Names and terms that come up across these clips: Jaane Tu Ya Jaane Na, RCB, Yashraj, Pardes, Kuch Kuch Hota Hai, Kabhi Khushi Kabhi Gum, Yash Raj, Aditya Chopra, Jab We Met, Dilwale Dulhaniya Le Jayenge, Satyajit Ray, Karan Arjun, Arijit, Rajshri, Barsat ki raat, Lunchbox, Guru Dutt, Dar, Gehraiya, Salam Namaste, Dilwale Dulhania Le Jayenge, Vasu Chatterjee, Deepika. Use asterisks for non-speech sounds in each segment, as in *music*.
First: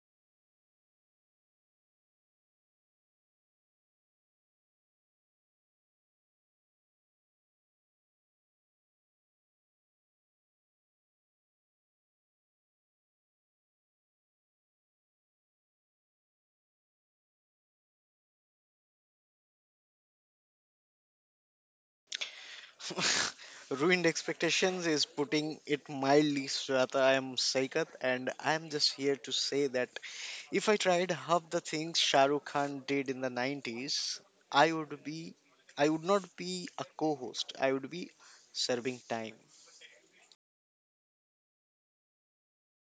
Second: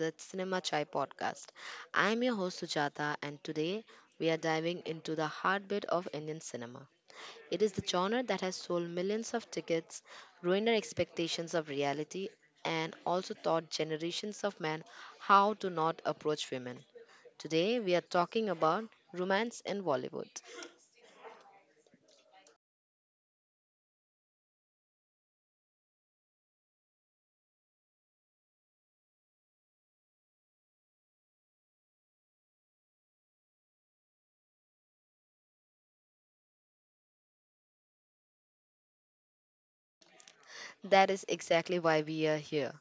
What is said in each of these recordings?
the Cinema Chai podcast. I'm your host Sujata, and today we are diving into the heartbeat of Indian cinema. It is the genre that has sold millions of tickets, ruined our expectations of reality, and also taught generations of men how to not approach women. Today, we are talking about romance in Bollywood. *laughs* Ruined expectations is putting it mildly, Sujata. I am Saikat, and I am just here to say that if I tried half the things Shah Rukh Khan did in the 90s, I would be, I would not be a co-host. I would be serving time. That is exactly why we are here.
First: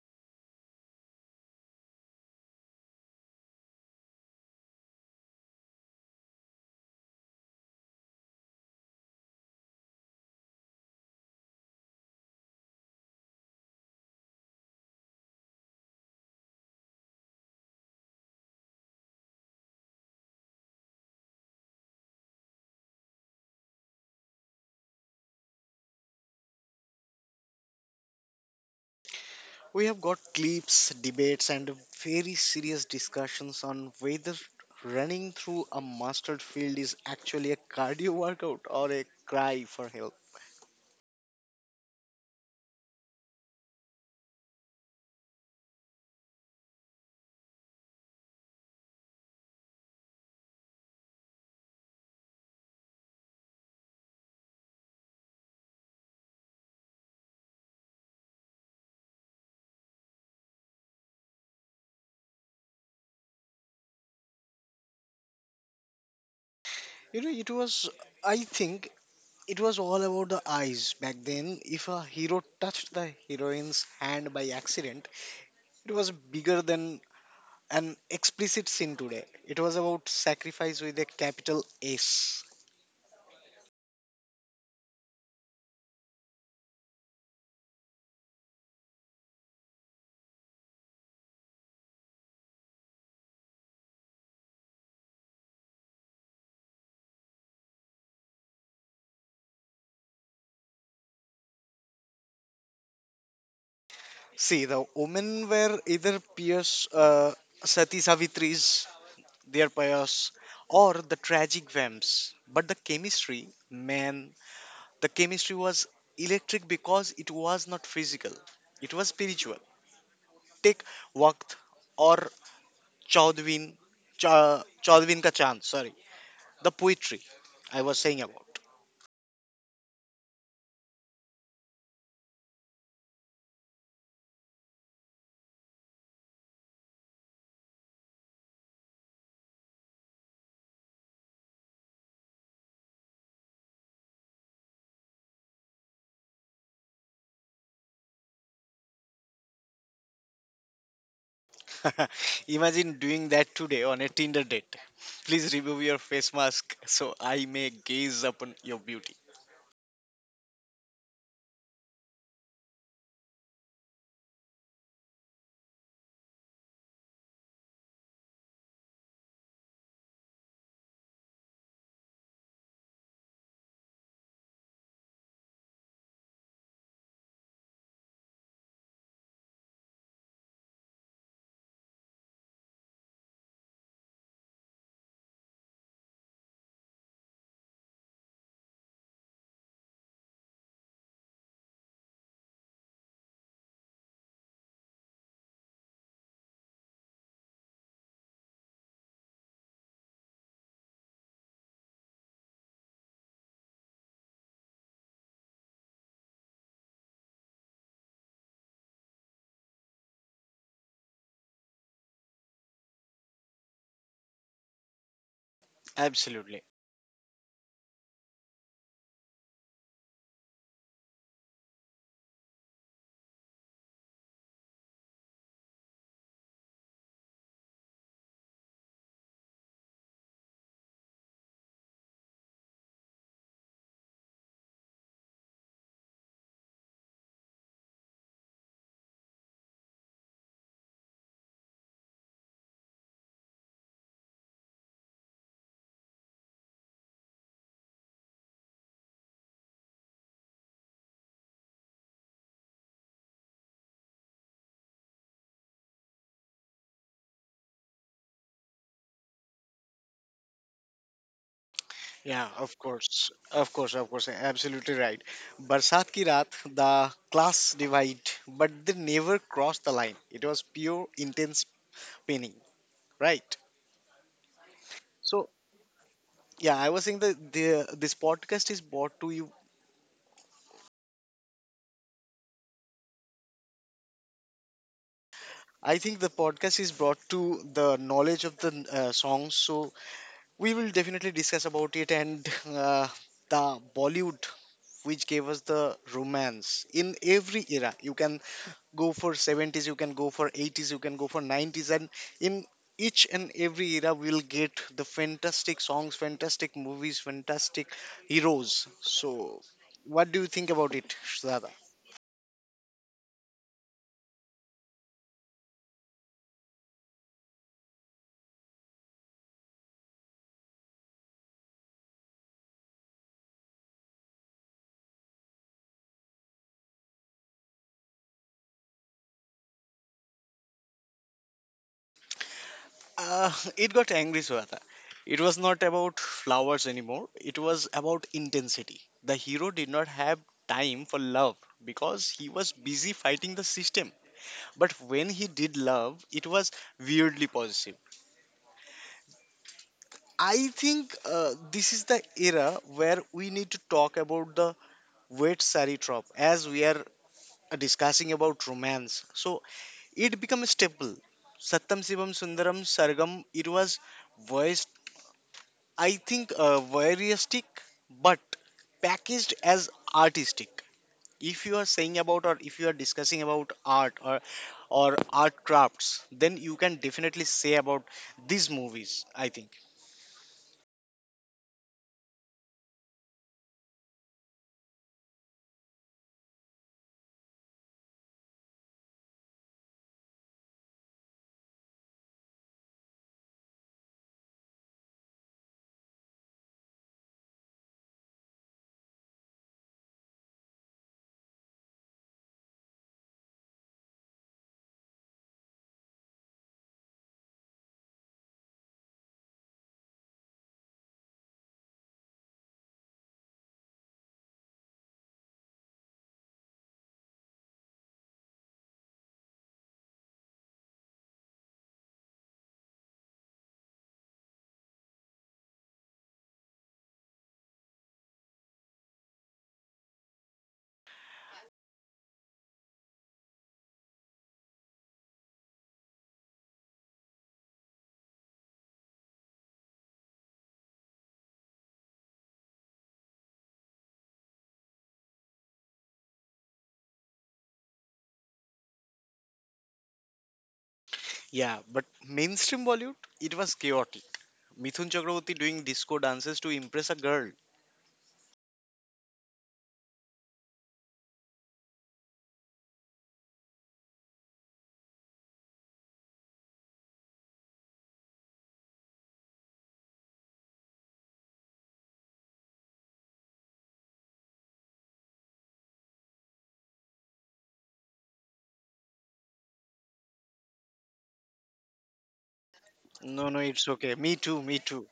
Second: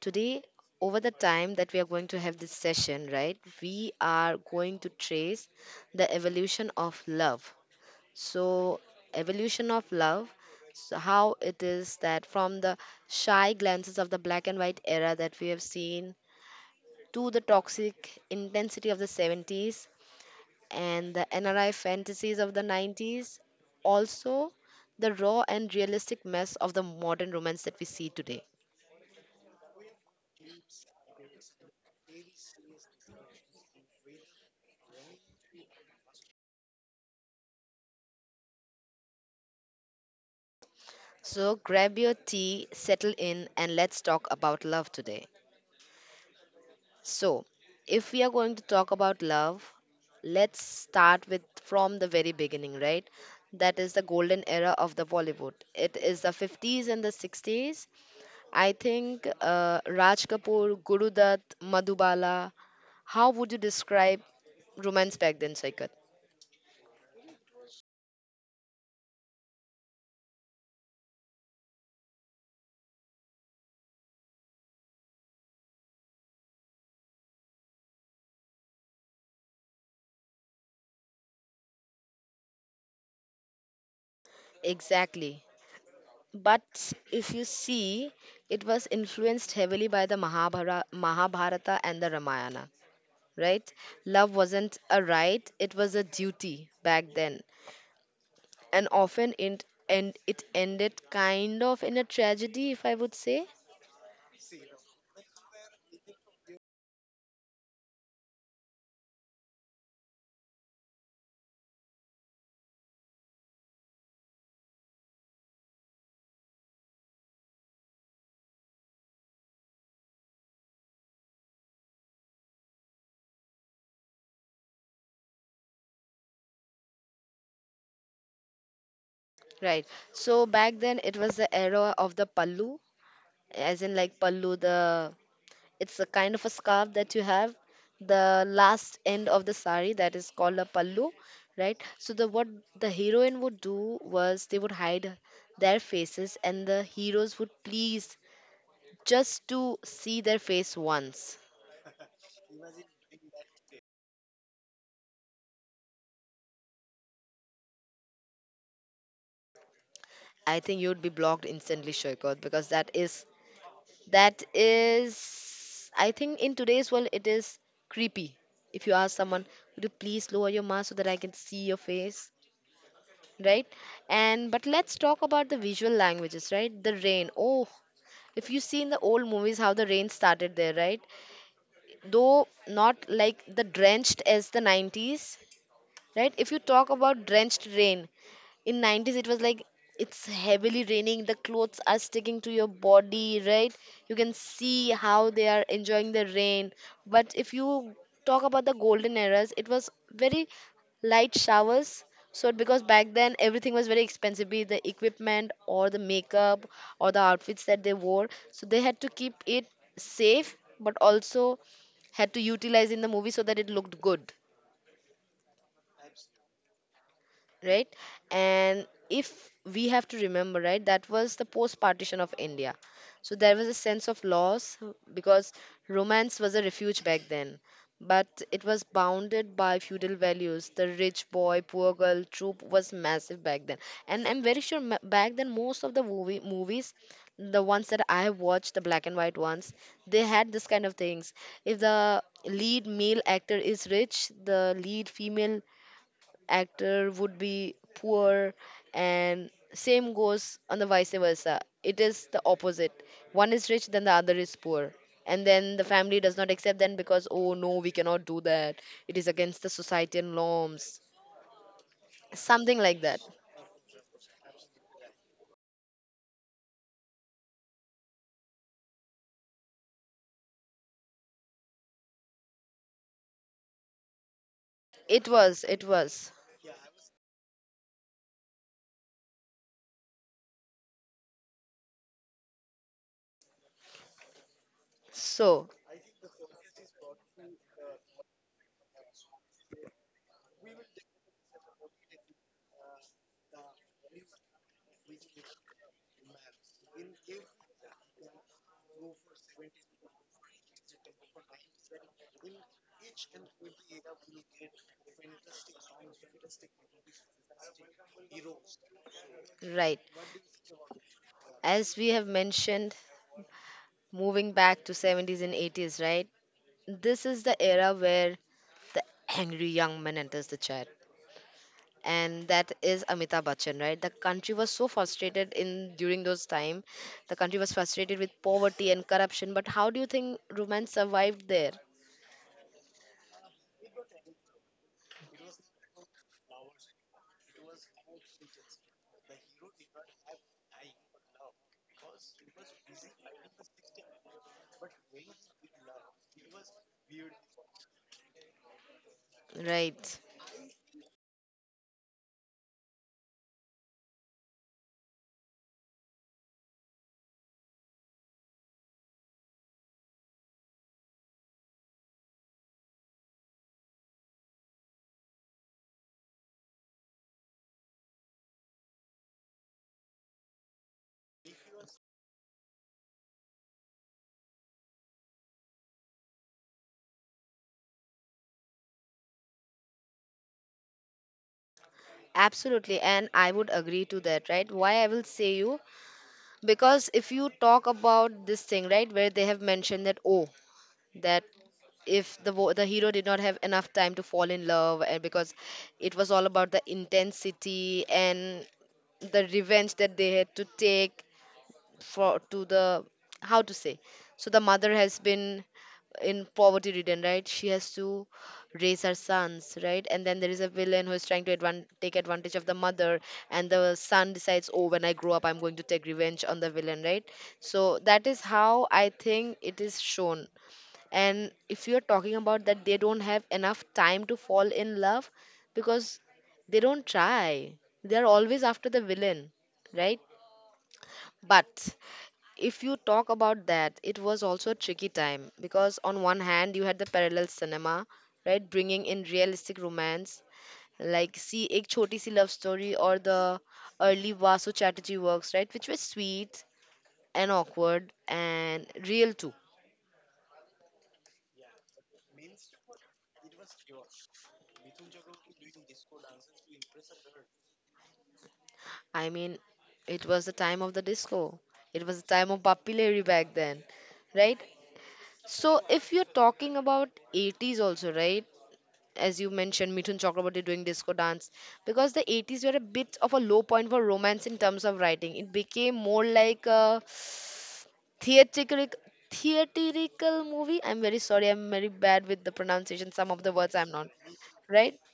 Today, over the time that we are going to have this session, right, we are going to trace the evolution of love. So, evolution of love, so how it is that from the shy glances of the black and white era that we have seen to the toxic intensity of the 70s and the NRI fantasies of the 90s, also the raw and realistic mess of the modern romance that we see today. We have got clips, debates, and very serious discussions on whether running through a mustard field is actually a cardio workout or a cry for help. So grab your tea, settle in, and let's talk about love today. So, if we are going to talk about love, let's start with from the very beginning, right? That is the golden era of the Bollywood. It is the 50s and the 60s. I think Raj Kapoor, Guru Dutt, Madhubala. How would you describe romance back then, Saikat? You know, it was I think It was all about the eyes back then. If a hero touched the heroine's hand by accident, it was bigger than an explicit sin today. It was about sacrifice with a capital S. Exactly. But if you see, it was influenced heavily by the Mahabharata, and the Ramayana, right? Love wasn't a right, it was a duty back then. And often it ended kind of in a tragedy, if I would say. See, the women were either pious Sati Savitris, their pious, or the tragic vamps. But the chemistry, man, the chemistry was electric because it was not physical, it was spiritual. Take Waqt or Chaudhwin, Chaudhwin ka Chand, sorry, the poetry I was saying about. Right. So back then it was the era of the Pallu, as in like Pallu the It's a kind of a scarf that you have, the last end of the sari that is called a pallu, right? So the what the heroine would do was they would hide their faces and the heroes would please just to see their face once. *laughs* Imagine doing that today on a Tinder date. Please remove your face mask so I may gaze upon your beauty. I think you'd be blocked instantly, Shoykot, because that is I think in today's world it is creepy. If you ask someone, would you please lower your mask so that I can see your face? Right. And but let's talk about the visual languages, right? The rain, oh, if you see in the old movies how the rain started there, right, though not like the drenched as the 90s, right? If you talk about drenched rain in 90s, it was like it's heavily raining, the clothes are sticking to your body, right? You can see how they are enjoying the rain. But if you talk about the golden eras, it was very light showers. So because back then everything was very expensive, be it the equipment or the makeup or the outfits that they wore, so they had to keep it safe but also had to utilize in the movie so that it looked good, Absolutely. right? And if we have to remember, right, that was the post partition of India. So there was a sense of loss because romance was a refuge back then. But it was bounded by feudal values. The rich boy, poor girl trope was massive back then. And I'm very sure back then most of the movies, the ones that I have watched, the black and white ones, they had this kind of things. If the lead male actor is rich, the lead female actor would be poor, and same goes on the vice versa, it is the opposite. One is rich then the other is poor, and then the family does not accept them because oh no, we cannot do that, it is against the society and norms, Yeah, something of like that. course. Of course. Absolutely right. Barsat ki raat, the class divide, but they never crossed the line. It was pure intense painting, right? it So, was It was yeah, I was saying that this podcast is brought to you. so I think the podcast is brought to the knowledge of the songs, so we will definitely discuss about it, and *laughs* the Bollywood, which gave us the romance in every era. You can go for 70s, you can go for 80s, you can go for 90s, and in each and every era, we'll get the fantastic songs, fantastic movies, fantastic heroes. So, right what do you think about it, Shraddha? as we have mentioned, moving back to 70s and 80s, right, this is the era where the angry young man enters the chat, and that is Amitabh Bachchan, right? The country was so frustrated in during those time. The country was frustrated with poverty and corruption. But how do you think romance survived there? *laughs* It got angry, Swata. It was not about flowers anymore. It was about intensity. The hero did not have time for love because he was busy fighting the system. But when he did love, it was weirdly positive. Right. I think this is the era where we need to talk about the wet sari trope as we are discussing about romance. So it became a staple. Satam Sivam Sundaram Sargam, it was voiced, I think, voyeuristic, but packaged as artistic. If you are saying about or if you are discussing about art or art crafts, then you can definitely say about these movies. I think, Absolutely, and I would agree to that, right? Why I will say you, because if you talk about this thing, right, where they have mentioned that oh, that if the hero did not have enough time to fall in love, and because it was all about the intensity and the revenge that they had to take for to the, how to say, so the mother has been in poverty ridden, right, she has to raise her sons, right, and then there is a villain who is trying to take advantage of the mother, and the son decides oh when I grow up I'm going to take revenge on the villain, right? So that is how I think it is shown. And if you're talking about that they don't have enough time to fall in love because they don't try, they're always after the villain, right? But if you talk about that, it was also a tricky time because on one hand you had the parallel cinema, right, bringing in realistic romance like see Ek Choti Si Love Story or the early Vasu Chatterjee works, right, which were sweet and awkward and real too. yeah. But mainstream Bollywood, it was chaotic. Mithun Chakraborty doing disco dances to impress a girl. I mean, it was the time of the disco. It was the time of Bappi Lahiri back then, right? So if you're talking about 80s also, right? As you mentioned, Mithun Chakraborty doing disco dance, because the 80s were a bit of a low point for romance in terms of writing. It became more like a theatrical theatrical movie. I'm very sorry, I'm very bad with the pronunciation. Some of No, the no, words I'm it's not okay. Me too, me right. too.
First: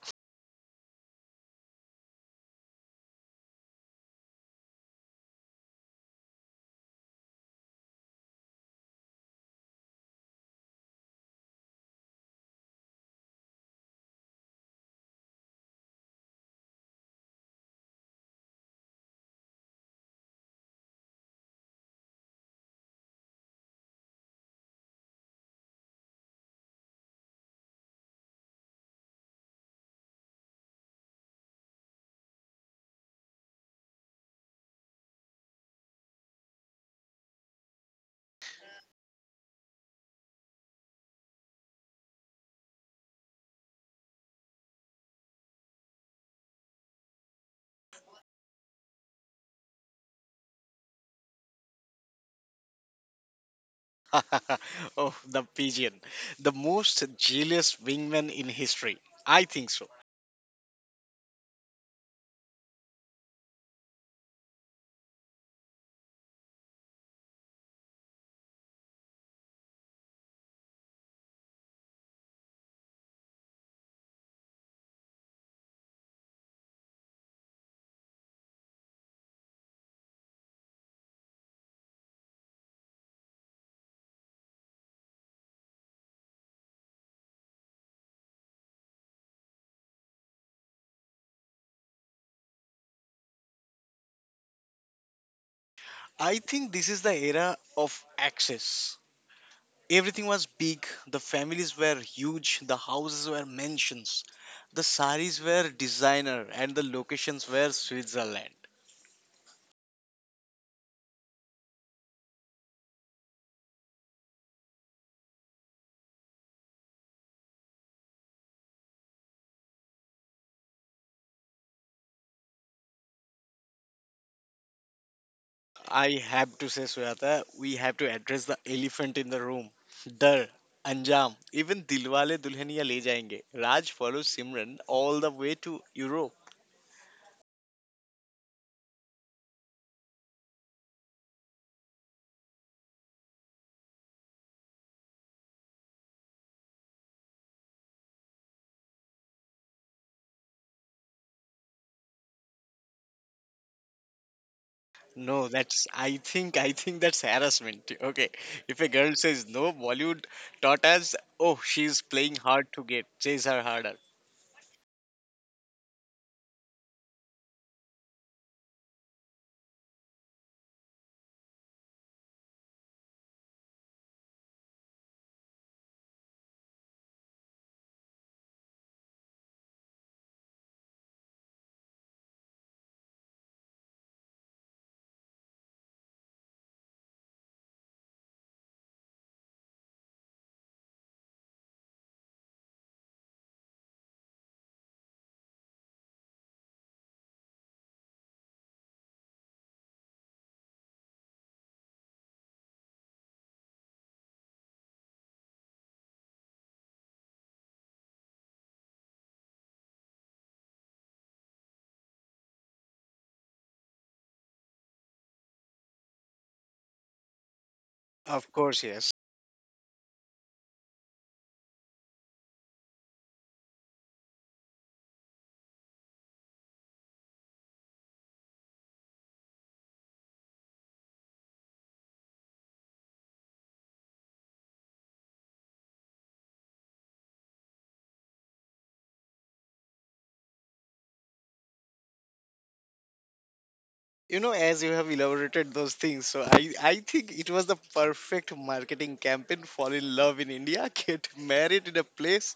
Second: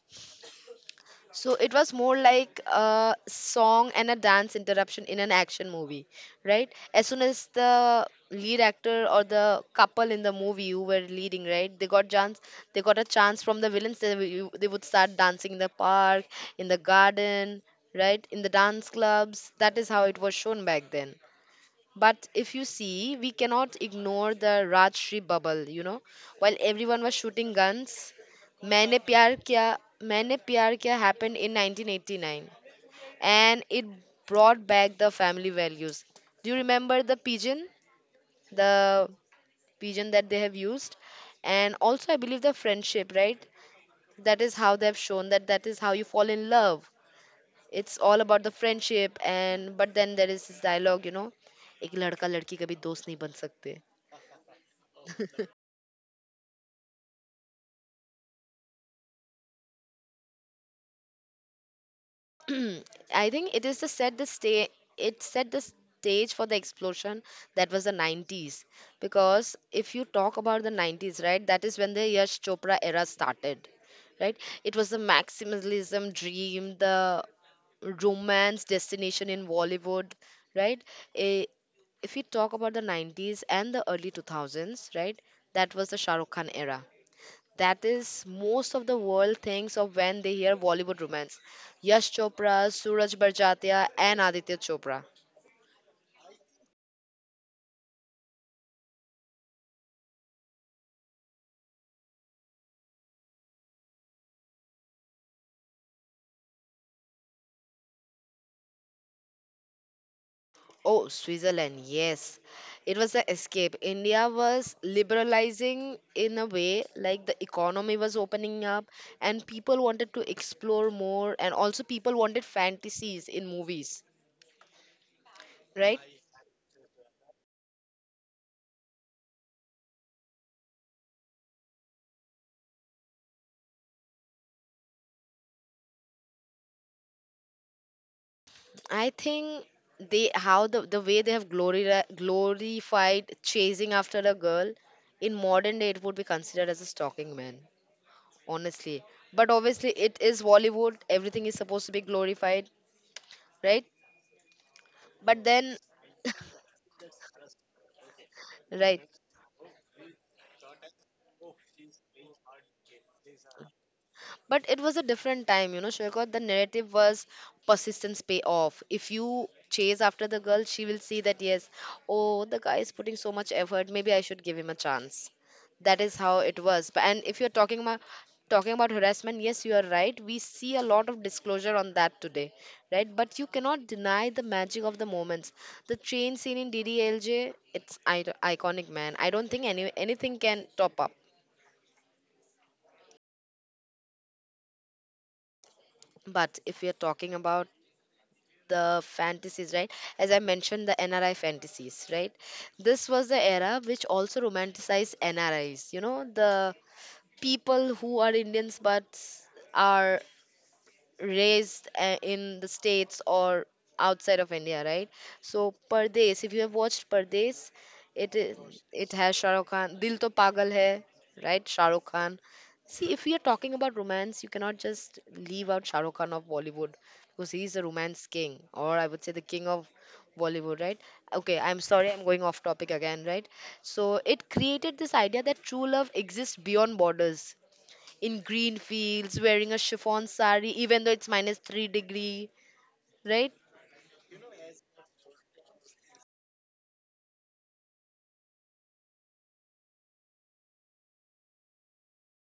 So it was more like a song and a dance interruption in an action movie, right? As soon as the lead actor or the couple in the movie who were leading, right, they got chance, they got a chance from the villains. They would start dancing in the park, in the garden, right, in the dance clubs. That is how it was shown back then. But if you see, we cannot ignore the Rajshri bubble, you know. While everyone was shooting guns, Maine Pyar Kiya happened in 1989, and it brought back the family values. Do you remember the pigeon? The pigeon that they have used? And also, I believe the friendship, right? That is how they have shown that that is how you fall in love. It's all about the friendship, and but then there is this dialogue, you know. एक लड़का लड़की कभी दोस्त नहीं बन सकते. *laughs* Oh, the pigeon, the most jealous wingman in history. I think so. I think it is to set the stage. It set the stage for the explosion that was the 90s. Because if you talk about the 90s, right, that is when the Yash Chopra era started, right? It was the maximalism dream, the romance destination in Bollywood, right? Eh, if you talk about the 90s and the early 2000s, right, that was the Shah Rukh Khan era that is most of the world thinks of when they hear Bollywood romance. Yash Chopra, Suraj Barjatia, and Aditya Chopra. I think this is the era of access. Everything was big, the families were huge, the houses were mansions, the saris were designer, and the locations were Switzerland. Oh, Switzerland, yes. It was the escape. India was liberalizing in a way, like the economy was opening up, and people wanted to explore more, and also people wanted fantasies in movies, right? I have to say, Suyata, we have to address the elephant in the room. Dar, Anjam, even Dilwale Dulhania Le Jayenge. Raj follows Simran all the way to Europe. I think they how the way they have glorified chasing after a girl, in modern day it would be considered as a stalking man, honestly. But obviously it is Bollywood, everything is supposed to be glorified, right? But No, then, that's I think that's harassment. Okay. If a right. girl says no, Bollywood taught us, oh, she's playing hard to get, chase her harder. But it was a different time, you know, Shoykot. The narrative was persistence pay off. If you chase after the girl, she will see that, yes, oh, the guy is putting so much effort. Maybe I should give him a chance. That is how it was. But. And if you're talking about harassment, yes, you are right. We see a lot of disclosure on that today, right? But you cannot deny the magic of the moments. The train scene in DDLJ, it's iconic, man. I don't think anything can top up. But if you are talking about the fantasies, right, as I mentioned, the NRI fantasies, right, this was the era which also romanticized NRIs, you know, the people who are Indians but are raised in the states or outside of India, right? So Pardes, if you have watched Pardes, it Of is, course, it yes. has Shah Rukh Khan. Dil To Pagal Hai, right? Shah Rukh Khan. See, if we are talking about romance, you cannot just leave out Shah Rukh Khan of Bollywood, because he is the romance king, or I would say the king of Bollywood, right? Okay, I'm sorry, I'm going off topic again, right? So it created this idea that true love exists beyond borders in green fields wearing a chiffon sari even though it's minus 3 degree, right? You know, as you have elaborated those things, so I think it was the perfect marketing campaign. Fall in love in India, *laughs* get married in a place,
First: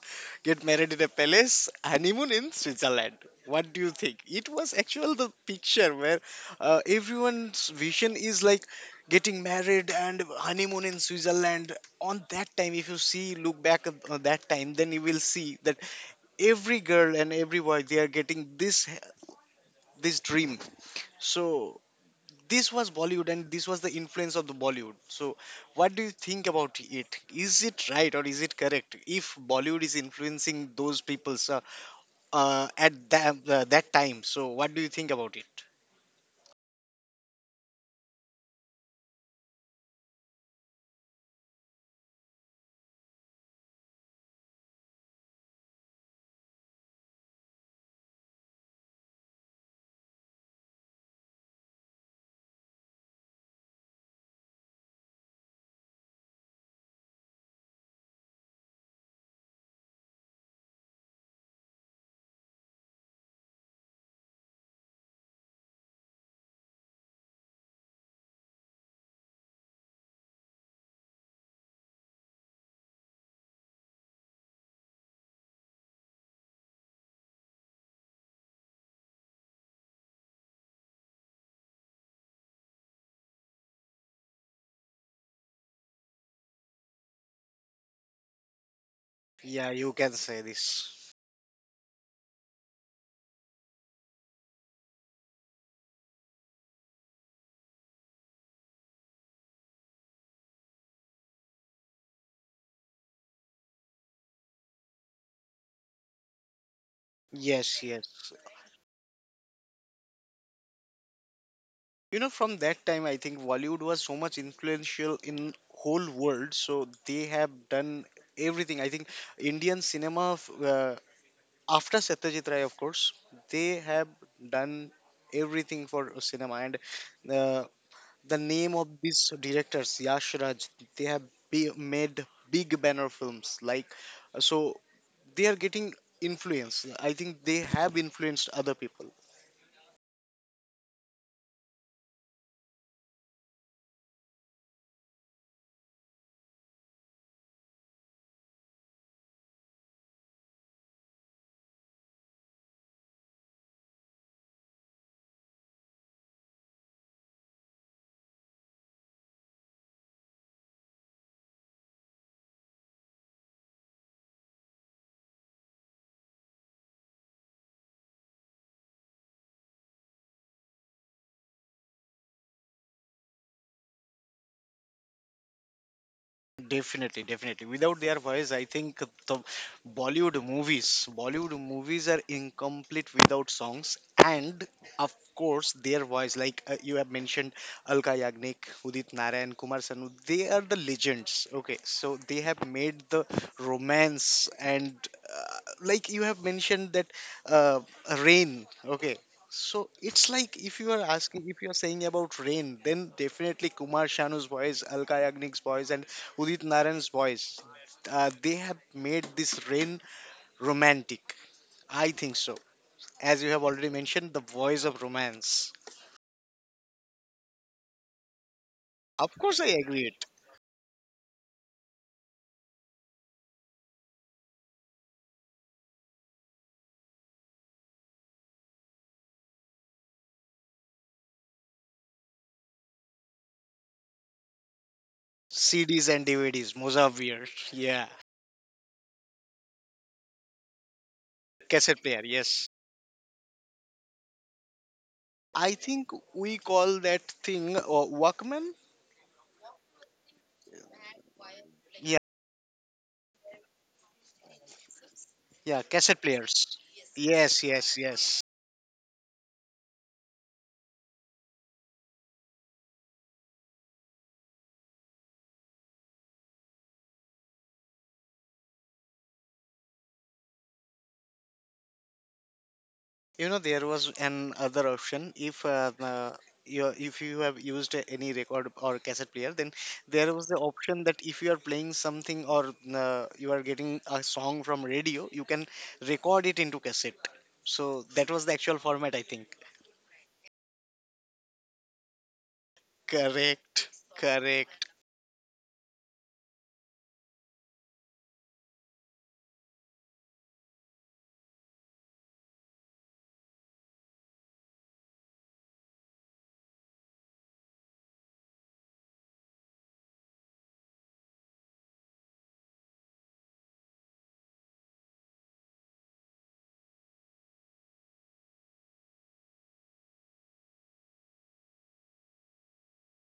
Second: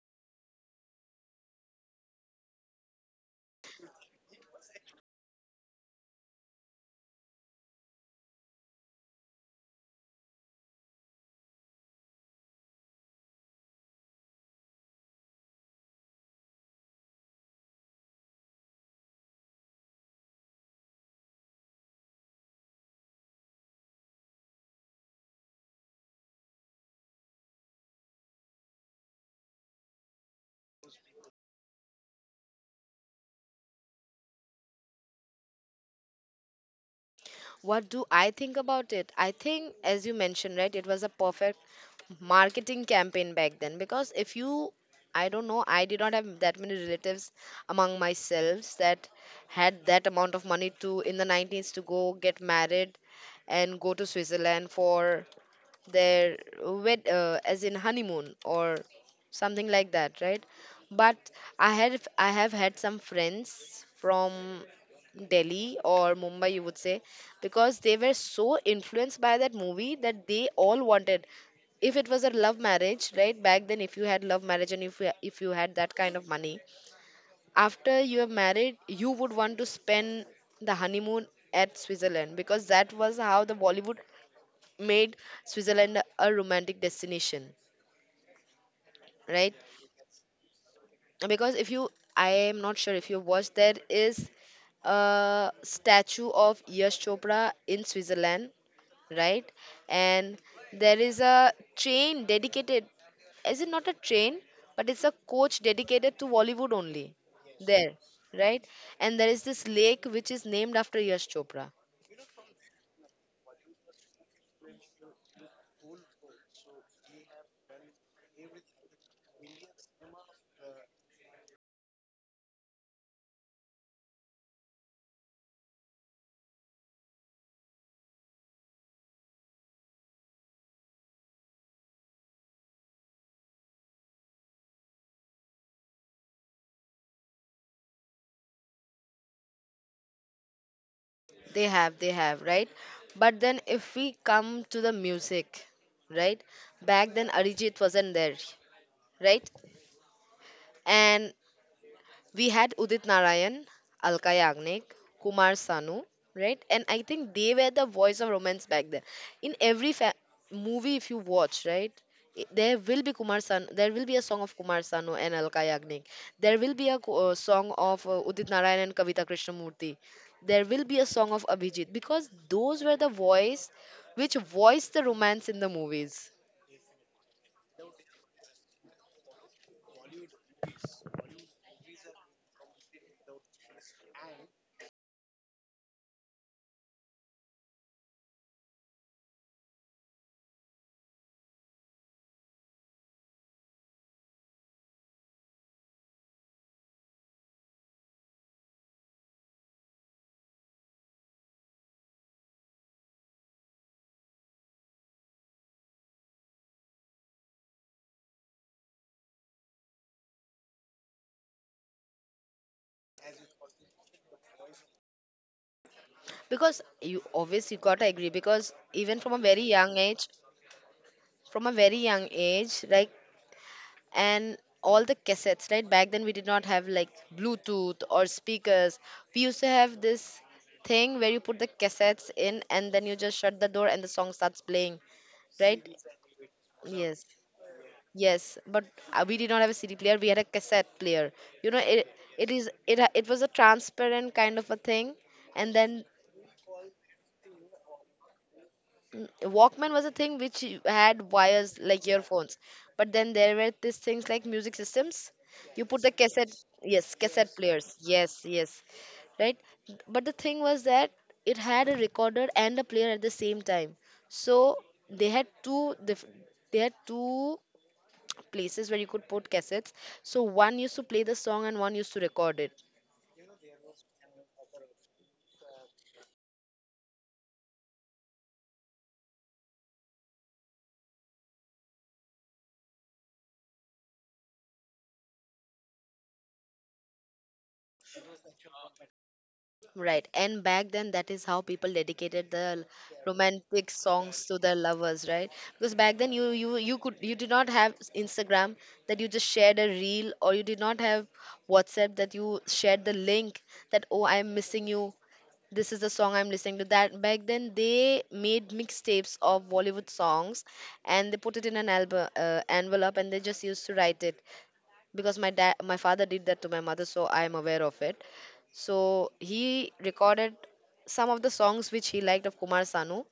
get married in a palace, honeymoon in Switzerland. What do you think? It was actual the picture where everyone's vision is like getting married and honeymoon in Switzerland. On that time, if you see, look back at that time, then you will see that every girl and every boy, they are getting this this dream. So this was Bollywood, and this was the influence of the Bollywood. So what do you think about it? Is it right, or is it correct if Bollywood is influencing those people's at that, that time? So what do you think about it? What do I think about it? I think, as you mentioned, right, it was a perfect marketing campaign back then. Because if you, I don't know, I did not have that many relatives among myself that had that amount of money to in the 90s to go get married and go to switzerland for their wed as in honeymoon or something like that, right? But I had I have had some friends from delhi or mumbai, you would say, because they were so influenced by that movie that they all wanted, if it was a love marriage, right? Back then if you had love marriage and if you had that kind of money, after you are married you would want to spend the honeymoon at switzerland because that was how the bollywood made Switzerland a romantic destination, right? Yeah, you can say this. Because if you, I am not sure if you watched, there is a statue of Yash Chopra in Switzerland, right? And there is a train dedicated, is it not a train, but it's a coach dedicated to Bollywood only Yes, there, yes. right? And there is this lake which is named after Yash Chopra. You know, from that time, I think Bollywood was so much influential in whole world, so they have done everything. I think Indian cinema after Satyajit Ray, of course, they have done everything for cinema, and the the name of these directors, Yash Raj, they have made big banner films. Like, so they are getting influence. I think they have influenced other people. They have, right? But then if we come to the music, right? Back then Arijit wasn't there, right? And we had Udit Narayan, Alka Yagnik, Kumar Sanu, right? And I think they were the voice of romance back then. In movie, if you watch, right, there will be Kumar Sanu. There will be a song of Kumar Sanu and Alka Yagnik. There will be a song of Udit Narayan and Kavita Krishnamurti. There will be a song of Abhijit, because those were the voice which voiced the romance in the movies. Definitely, definitely. Without their voice, I think Bollywood movies are incomplete without songs. And of course, their voice, like you have mentioned, Alka Yagnik, Udit Narayan, Kumar Sanu, they are the legends. Okay, so they have made the romance, and like you have mentioned that uh, rain. Okay. So it's like if you are asking, if you are saying about rain, then definitely Kumar Shanu's voice, Alka Yagnik's voice, and Udit Narayan's voice. They have made this rain romantic. I think so. As you have already mentioned, the voice of romance. Because you obviously gotta agree, because even from Of a course, very I young agree it. age from a very young age like, and all the cassettes, right? Back then we did not have like bluetooth or speakers. We used to have this thing where you put the cassettes in and then you just shut the door and the song starts playing, right? CDs and DVDs, Yes, Mozavir, yeah, yes, but we did not have a cd player, we had a cassette player, you know cassette it. player, It yes. is, it was a transparent kind of a thing. And I then, think we call that thing Walkman. mm, Walkman was a thing which you had wires like Yeah, earphones, but then there were these things like music systems. yeah, You put the cassette players. cassette, yes, cassette Yes, yes, players, yes. yes, yes, right. But the thing was that it had a recorder and a player at the same time, so they had two diff- they had two places where you could put cassettes. So one used to play the song and one used to record it. You know, there was an other option. If you if you have used any record or cassette player, then there was the option that if you are playing something, or you are getting a song from radio, you can record it into cassette. So that was the actual format, I think. Right. And back then, that is how people dedicated the Correct, romantic songs to their correct. lovers, right? Because back then, you did not have Instagram that you just shared a reel, or you did not have WhatsApp that you shared the link that, oh, I'm missing you, this is the song I'm listening to. That back then they made mixtapes of Bollywood songs, and they put it in an album envelope, and they just used to write it. Because my dad, my father, did that to my mother, so I am aware of it. So he recorded some of the songs which he liked of Kumar Sanu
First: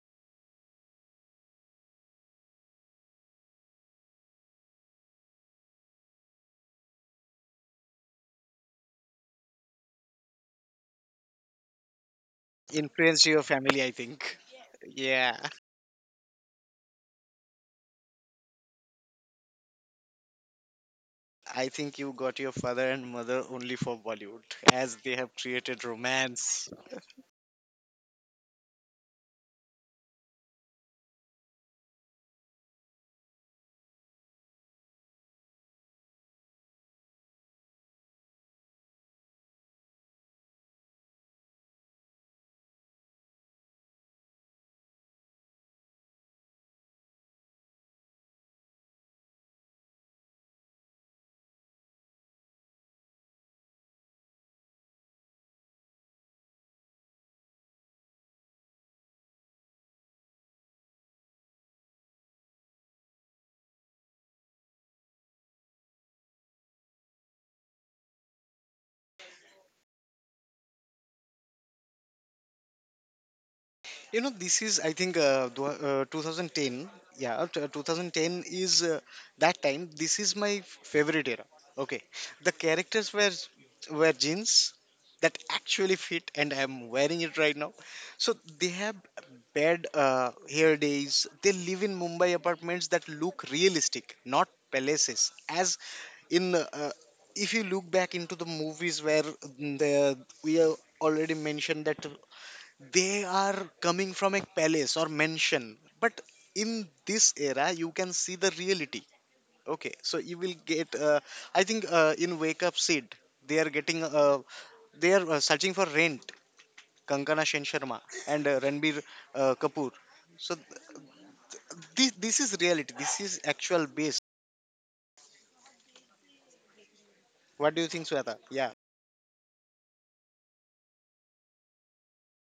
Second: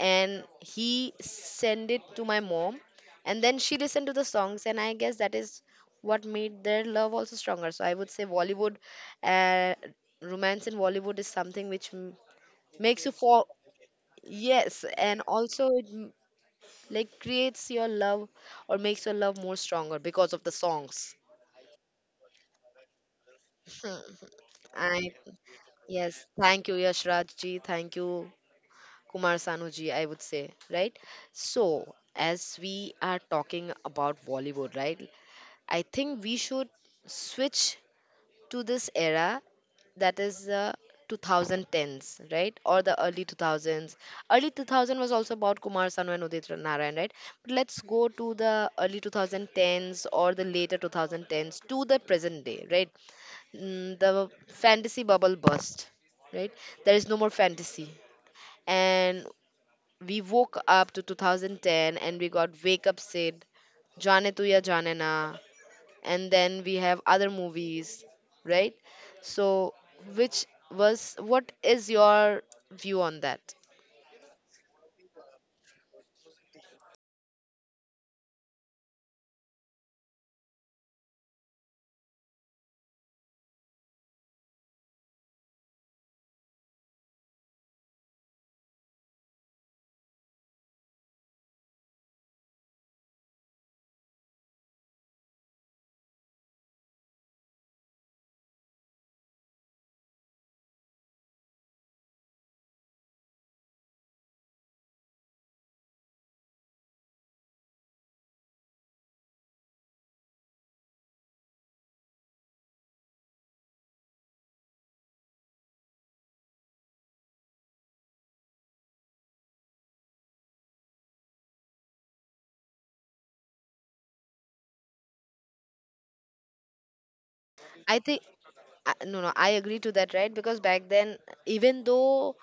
and he sent it to my mom, and then she listened to the songs, and I guess that is what made their love also stronger. So I would say Bollywood, uh, romance in Bollywood is something which makes you Influenced your fall. family, I think. Yes, and Yeah, also it like creates your love or makes your love more stronger because of the songs. I think you got your father and mother only for Bollywood, as they I, have created yes, romance. thank you Yashraj ji, thank you Kumar Sanu ji, I would say, right? So, as we are talking about Bollywood, right? I think we should switch to this era, that is the 2010s, right? Or the early 2000s. Early 2000 was also about Kumar Sanu and Udit Narayan, right? But let's go to the early 2010s or the later 2010s to the present day, right? Mm, the fantasy bubble burst, right? There is no more fantasy, and we woke up to 2010 and we got Wake Up Sid, Jaane Tu Ya Jaane Na, and then we have other movies, right? So, which was, what is your view on that? You know, this is, I think, 2010. Yeah, 2010 is that time. This is my favorite era. Okay, the characters were jeans that actually fit, and I'm wearing it right now. So they have bad hair days. They live in Mumbai apartments that look realistic, not palaces, as in if you look back into the movies where mm, the we have already mentioned that they are coming from a palace or mansion, but in this era you can see the reality. Okay, so you will get I think in Wake Up Sid, they are getting they are searching for rent. Kankana Shen Sharma and Ranbir Kapoor. So this is reality, this is actual base. What do you I think, think, Sweta? Yeah, I- no, no, I agree to that, right? Because back then, even though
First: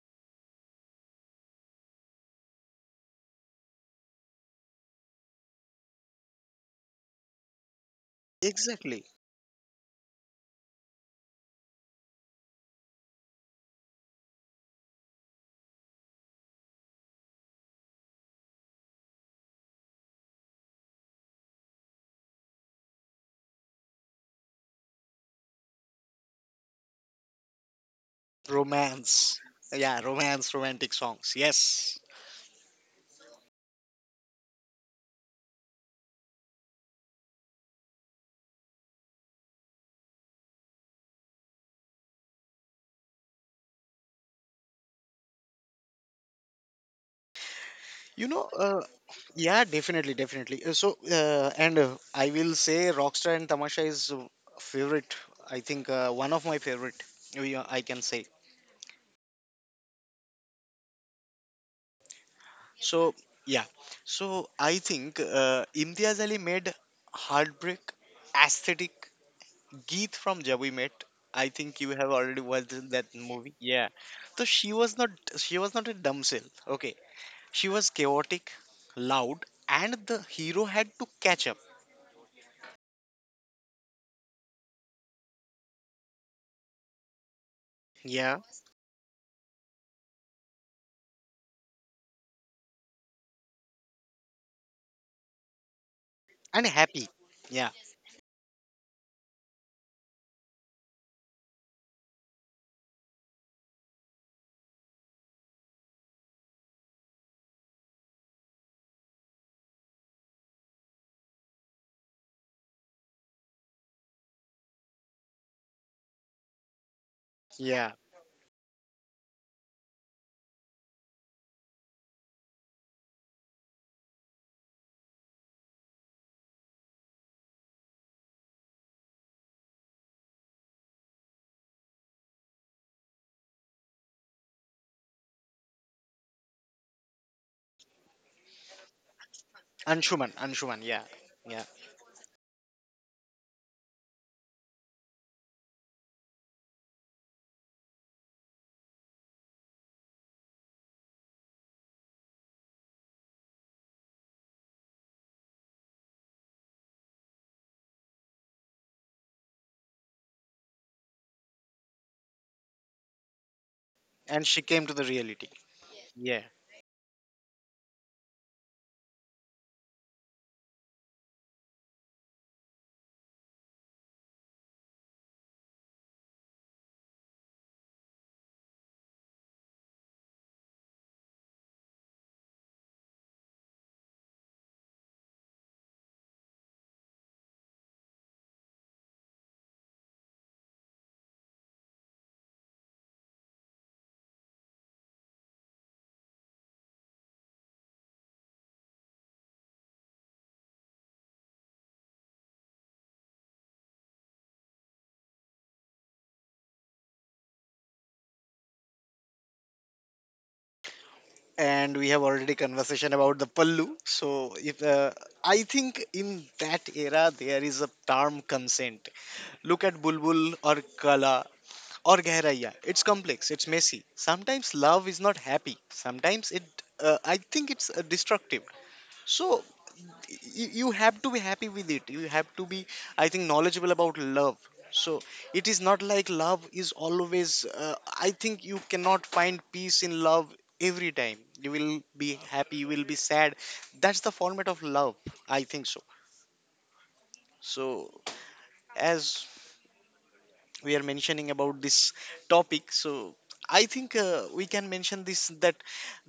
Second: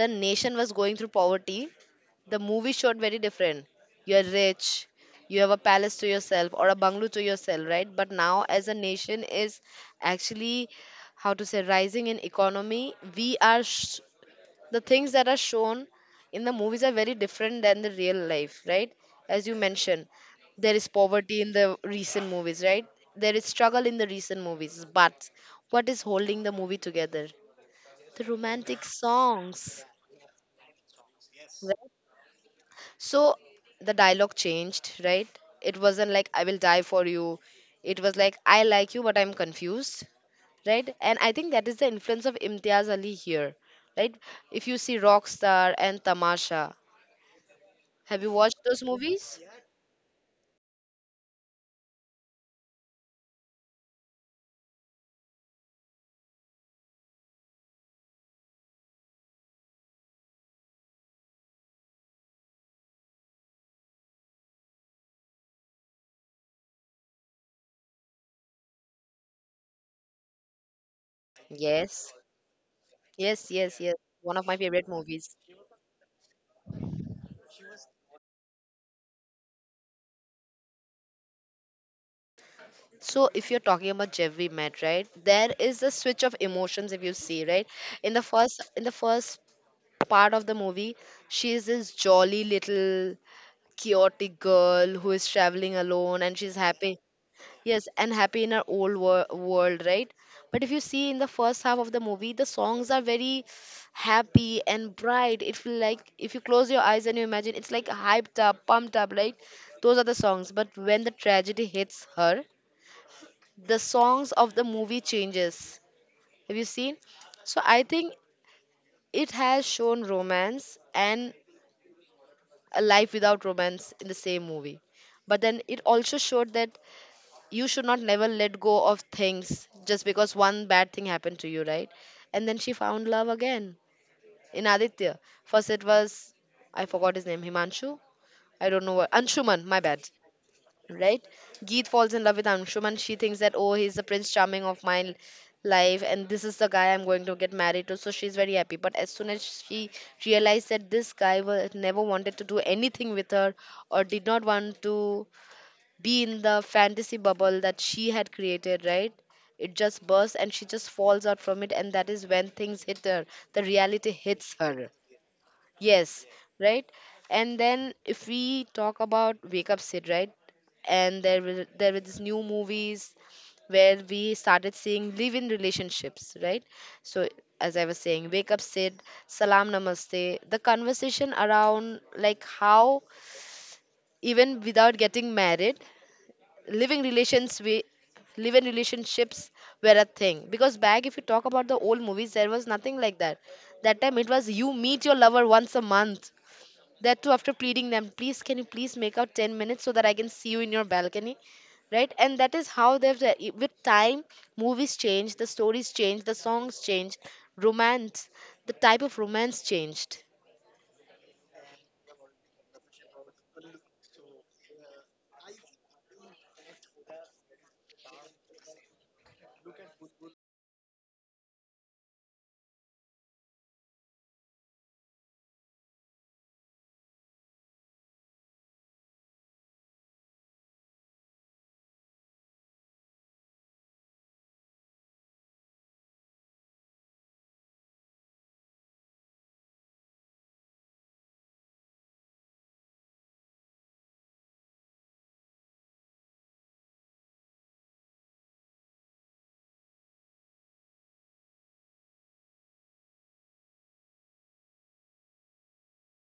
the nation was going through poverty, the movie showed very different. You're rich, you have a palace to yourself or a bungalow to yourself, right? But now as a exactly. nation is actually, how to say, rising in economy, we are the things that are shown in the movies are very different than the real life, right? As you mentioned, there is poverty in the recent movies, right? There is struggle in the recent movies, but what is holding the movie together? The romantic Romance. songs, Yeah, romance, romantic songs, right? yes. So the dialogue changed, right? It wasn't like I will die for you. It was like I like you, but I'm confused, right? And I think that is the influence of Imtiaz Ali here, right? If you see Rockstar and Tamasha, have You you know, watched those movies? yeah, definitely, definitely. So, and I will say Rockstar and Tamasha is favorite. I think one of my favorite, I can say. So, yeah. So, I think Imtiaz Ali made heartbreak aesthetic. Geet from Jab We Met. I think you have Yes. already watched that Yes, movie. yes, Yeah. yes. One So of my favorite movies. she was not a damsel. Okay. She was chaotic, loud, and the hero had to catch up. So if you're talking about Jeff we met, right? There is a switch of emotions if you see, right? In the Yeah, first in the first part of the movie, she is this jolly little chaotic girl who is traveling alone and she's and happy. happy. Yeah, Yes, and happy in our old world, right? But if you see in the first half of the movie, the songs are very happy and bright. If, like, if you close your eyes and you imagine, it's like hyped up, pumped up, right? Those are the songs. But when the tragedy hits her, the songs of the movie changes. Have you seen? So I yeah. think it has shown romance and a life without romance in the same movie. But then it also showed that you should not never let go of things just because one bad thing happened to you, right? And then she found love again in Aditya. First it was, I forgot his name, Himanshu. I don't know what, Anshuman, my bad. Anshuman, yeah, Right? yeah. Geet falls in love with Anshuman. She thinks that, oh, he's the prince charming of my life and this is the guy I'm going to get married to. So she's very happy. But as soon as she realized that this guy was never wanted to do anything with her or did not want to be in the fantasy bubble that she had created, right? It just bursts and she just falls out from it, and that is when things hit her. The reality And hits she came her. to the reality. Yes, Yeah. right? And then if we talk about Wake Up Sid, right? And there were, there were these new movies where we started seeing live in relationships, right? So as I was saying, Wake Up Sid, Salam Namaste, the conversation around like how even without getting married, living relations we living relationships were a thing. Because back, if you talk about the old movies, there was nothing like that. That time it was you meet your lover once a month, that too after pleading them, please, can you please make out 10 minutes so that I can see you in your balcony, right? And that is how they've, with time, movies change, the stories change, the songs change, romance, the type of romance changed. And we have already conversation about the Pallu. So if I think in that era there is a term consent. Look at Bulbul or Kala or Gehraiya. It's complex. It's messy. Sometimes love is not happy. Sometimes it. I think it's destructive. So you have to be happy with it, you have to be, I think, knowledgeable about love. So it is not like love is always, I think, you cannot find peace in love. Every time you will be happy, you will be sad. That's the format of love, I think so. So as we are mentioning about this topic, so I think we can mention this that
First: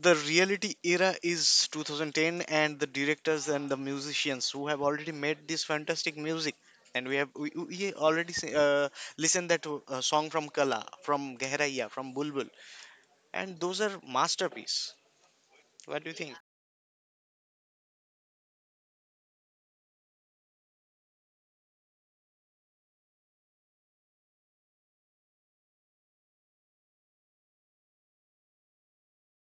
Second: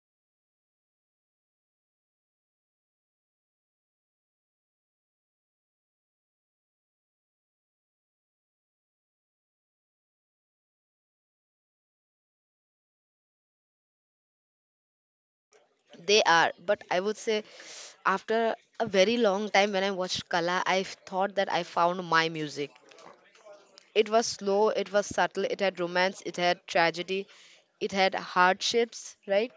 the reality era is 2010, and the directors and the musicians who have already made this fantastic music, and we already listened that song from Kala, from Gehraiya, from Bulbul, and those are masterpiece. What do you They think? are, but I would say after a very long time when I watched Kala, I thought that I found my music. It was slow, it was subtle, it had romance, it had tragedy, it had hardships, right?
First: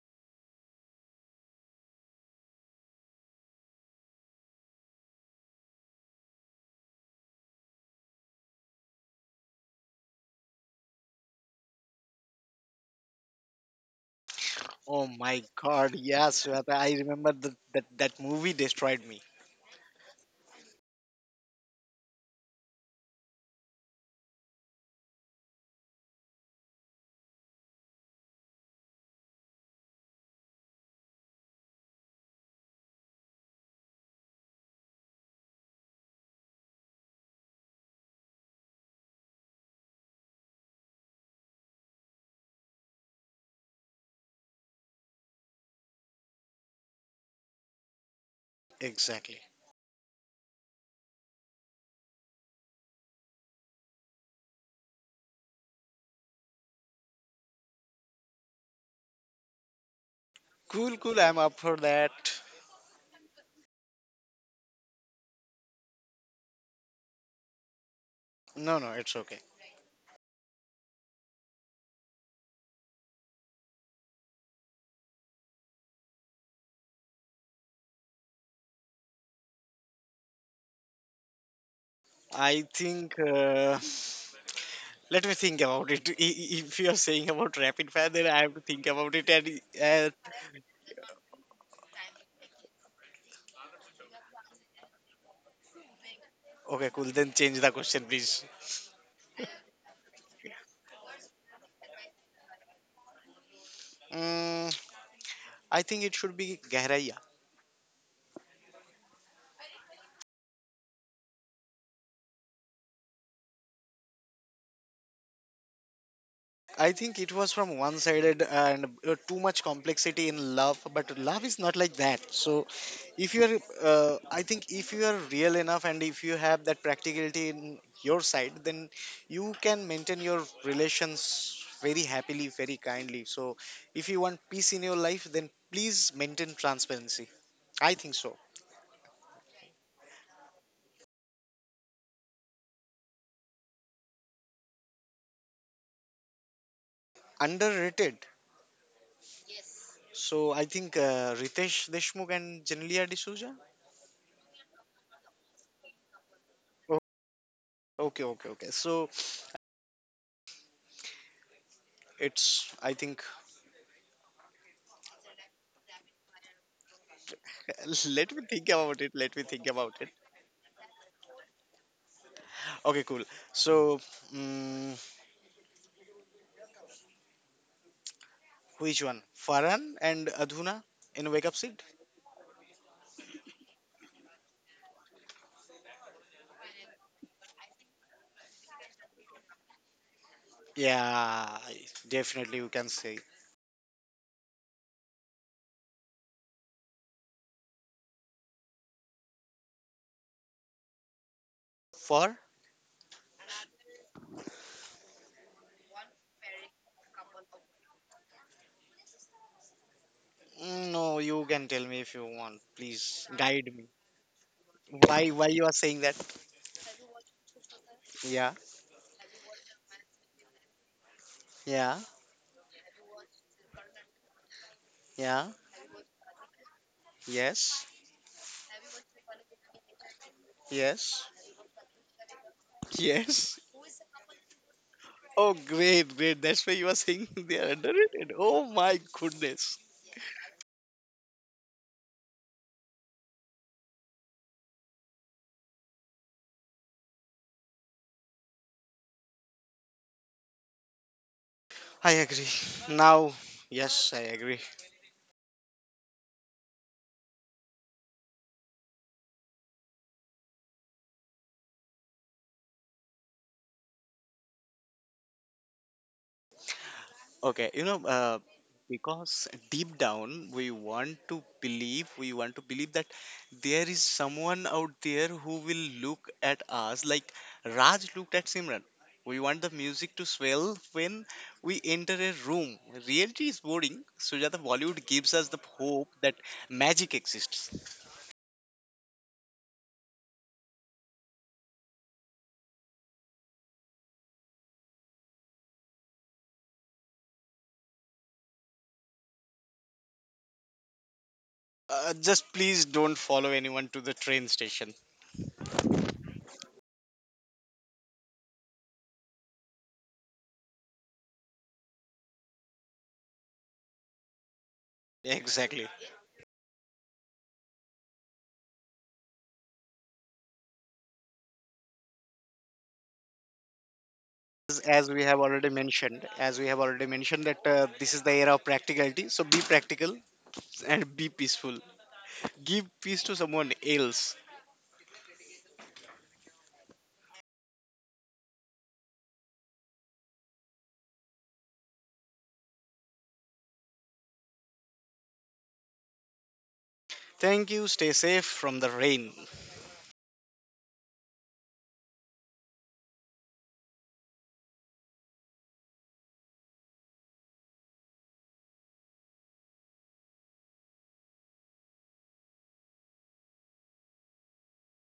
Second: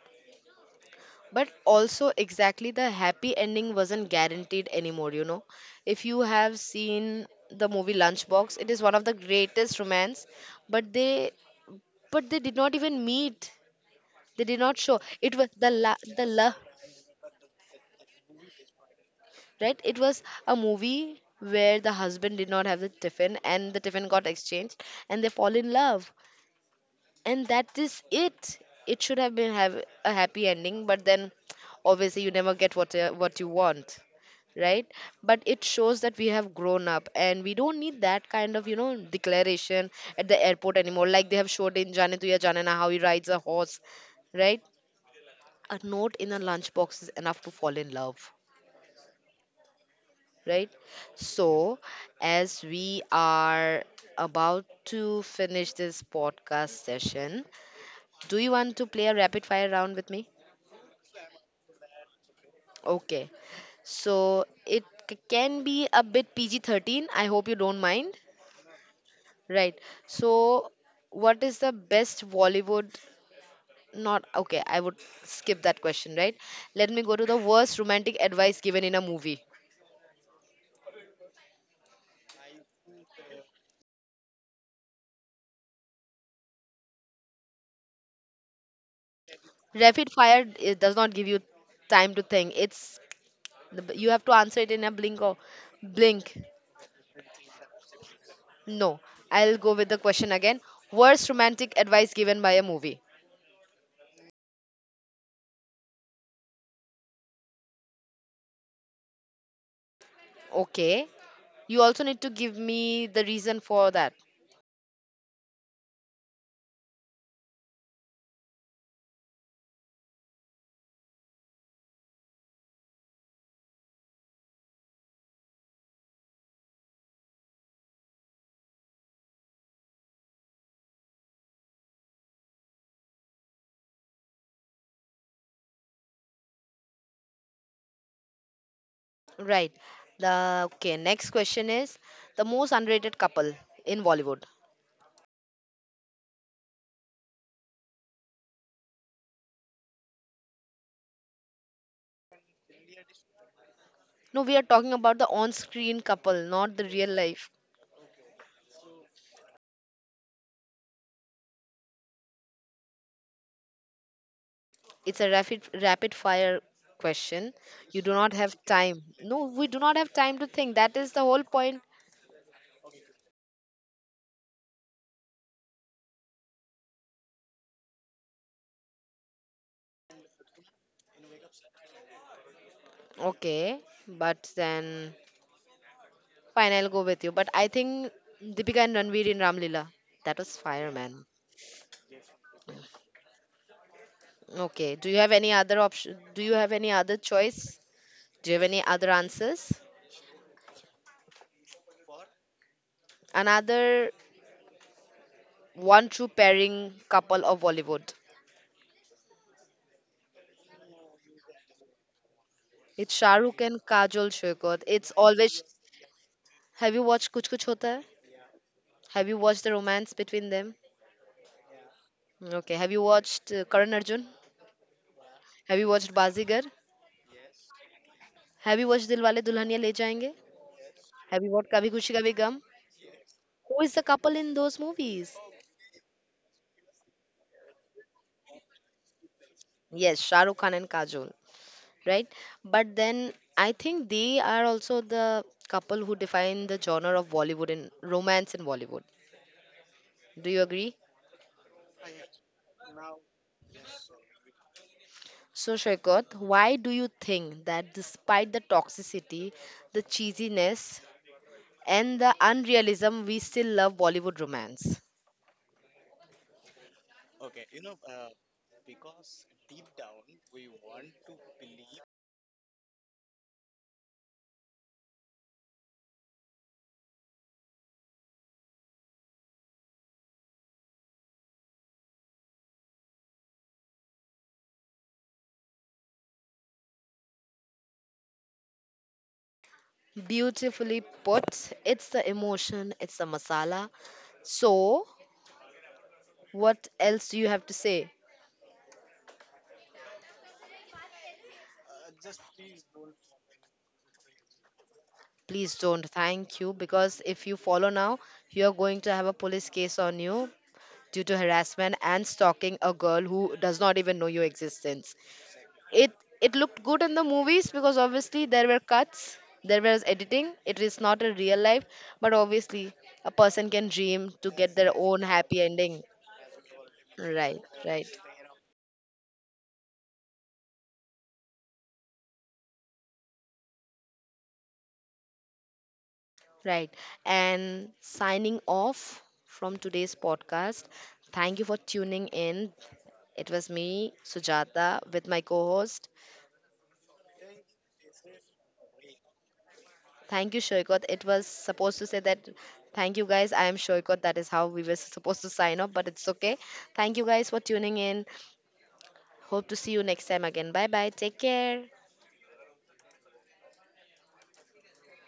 But also, exactly, the happy ending wasn't guaranteed anymore, you know. If you have seen the movie Lunchbox, it is one of the greatest romance, but they, but they did not even meet. They did not show. Oh It my was the god, the yes, love, Shweta, I remember that that movie destroyed me. right? It was a movie where the husband did not have the tiffin and the tiffin got exchanged and they fall in love, and that is it. It should have been have a happy ending, but then obviously you never get what you want, right? But it shows that we have grown up and we don't need that kind of, you know, declaration at the airport anymore, like they have showed in jaane tu ya jaane na how he rides a horse, right? A note in a lunchbox is enough to fall in love, Exactly. right? So, as we are about to finish this podcast session, do you want to play a rapid fire round with me? Cool, cool, I'm up for that. Okay. So, it can be a bit PG 13. I hope you don't mind. No, no, it's okay. Right. So, what is the best Bollywood? Not okay. I would skip that question, right? Let me go to the worst romantic advice given in a movie. I think. Let me think about it. If you are saying about rapid fire, then I have to think about it. Rapid And fire, it does not give you time to think. It's, you have to answer it in a blink or blink. Okay, cool. Then change the question, please. No. I'll go with the question again. Worst romantic advice given by a movie. Mm, I think it should be Gahraiya. Okay. You also need to give me the reason for that. I think it was from one sided and too much complexity in love, but love is not like that. So, if you are, I think, if you are real enough and if you have that practicality in your side, then you can maintain your relations very happily, very kindly. So, if you want peace in your life, then please maintain transparency. I think so. Right. The, okay, next question is the most underrated couple in Bollywood. Underrated. So, I think Ritesh Deshmukh and Janelia D'Souza. No, we are talking about the on-screen couple, not the Oh, real life. Okay, okay. So, it's I think. It's a rapid fire question. You do not have time. Let No, me we think do not about have it. time to think. That is the whole point. Okay, cool. So, mm, which one? Farhan and Adhuna in Wake Up Seat? Okay, but then, fine, I'll go with you. But I think Deepika and Ranveer in Ramlila. That was fire, man. Yeah, definitely you can say. Okay. Do you have any other option? Do you have any other choice? Do you have any other answers? For? Another one true pairing couple of Bollywood. Mm, no, you can tell me if you want. It's Please Shah Rukh guide and me. Kajol, Shokat. It's Why? Why always. you are saying that? Have you watched Kuch Kuch Hota Hai? Yeah, Have you watched the romance between them? yeah, Okay. Have you watched Karan Arjun? yeah. Have you watched Bazigar? Yes, Have you watched Dilwale Dulhaniya Le Jayenge? yes. Have you watched Kabhi Khushi Kabhi Gum? yes. Who is the couple in those movies? Oh, great, great. That's why you are saying *laughs* they are underrated. Oh my goodness. Yes, Shah Rukh Khan and Kajol, right? But then I think they are also the couple who define the genre of Bollywood and romance in Bollywood. Do you agree? I agree. Now, yes, I agree. So, Shwekot, why do you think that despite the toxicity, the cheesiness, and the unrealism, we still love Bollywood romance? Okay, you know, because deep down we want to believe, that there is someone out there who will look at us like Raj looked at Simran. We want the music to swell when we enter a room. Reality is boring. Sujata, Bollywood gives us the hope that magic exists. Beautifully put, it's the emotion, it's the masala. So, what else do you have to say? Just please don't follow anyone to the train station. Please don't. Thank you. Because if you follow now, you are going to have a police case on you due to harassment and stalking a girl who does not even know your existence. Exactly. It it looked good in the movies because obviously there were cuts, there was editing. It is not a real life, but obviously a person can dream to get their as own happy ending. As we have already mentioned Right, that right. this is the era of practicality. So be practical and be peaceful. Give peace to someone else. Right. And signing off from today's podcast. Thank you for tuning in. It was me, Sujata, with my co host. Thank you. Stay safe from the rain. Thank you, Shoykot. It was supposed to say that, thank you guys. I am Shoykot. That is how we were *laughs* supposed to sign off, but it's okay. Thank you guys for tuning in. Hope to see you next time again. Bye bye. Take care.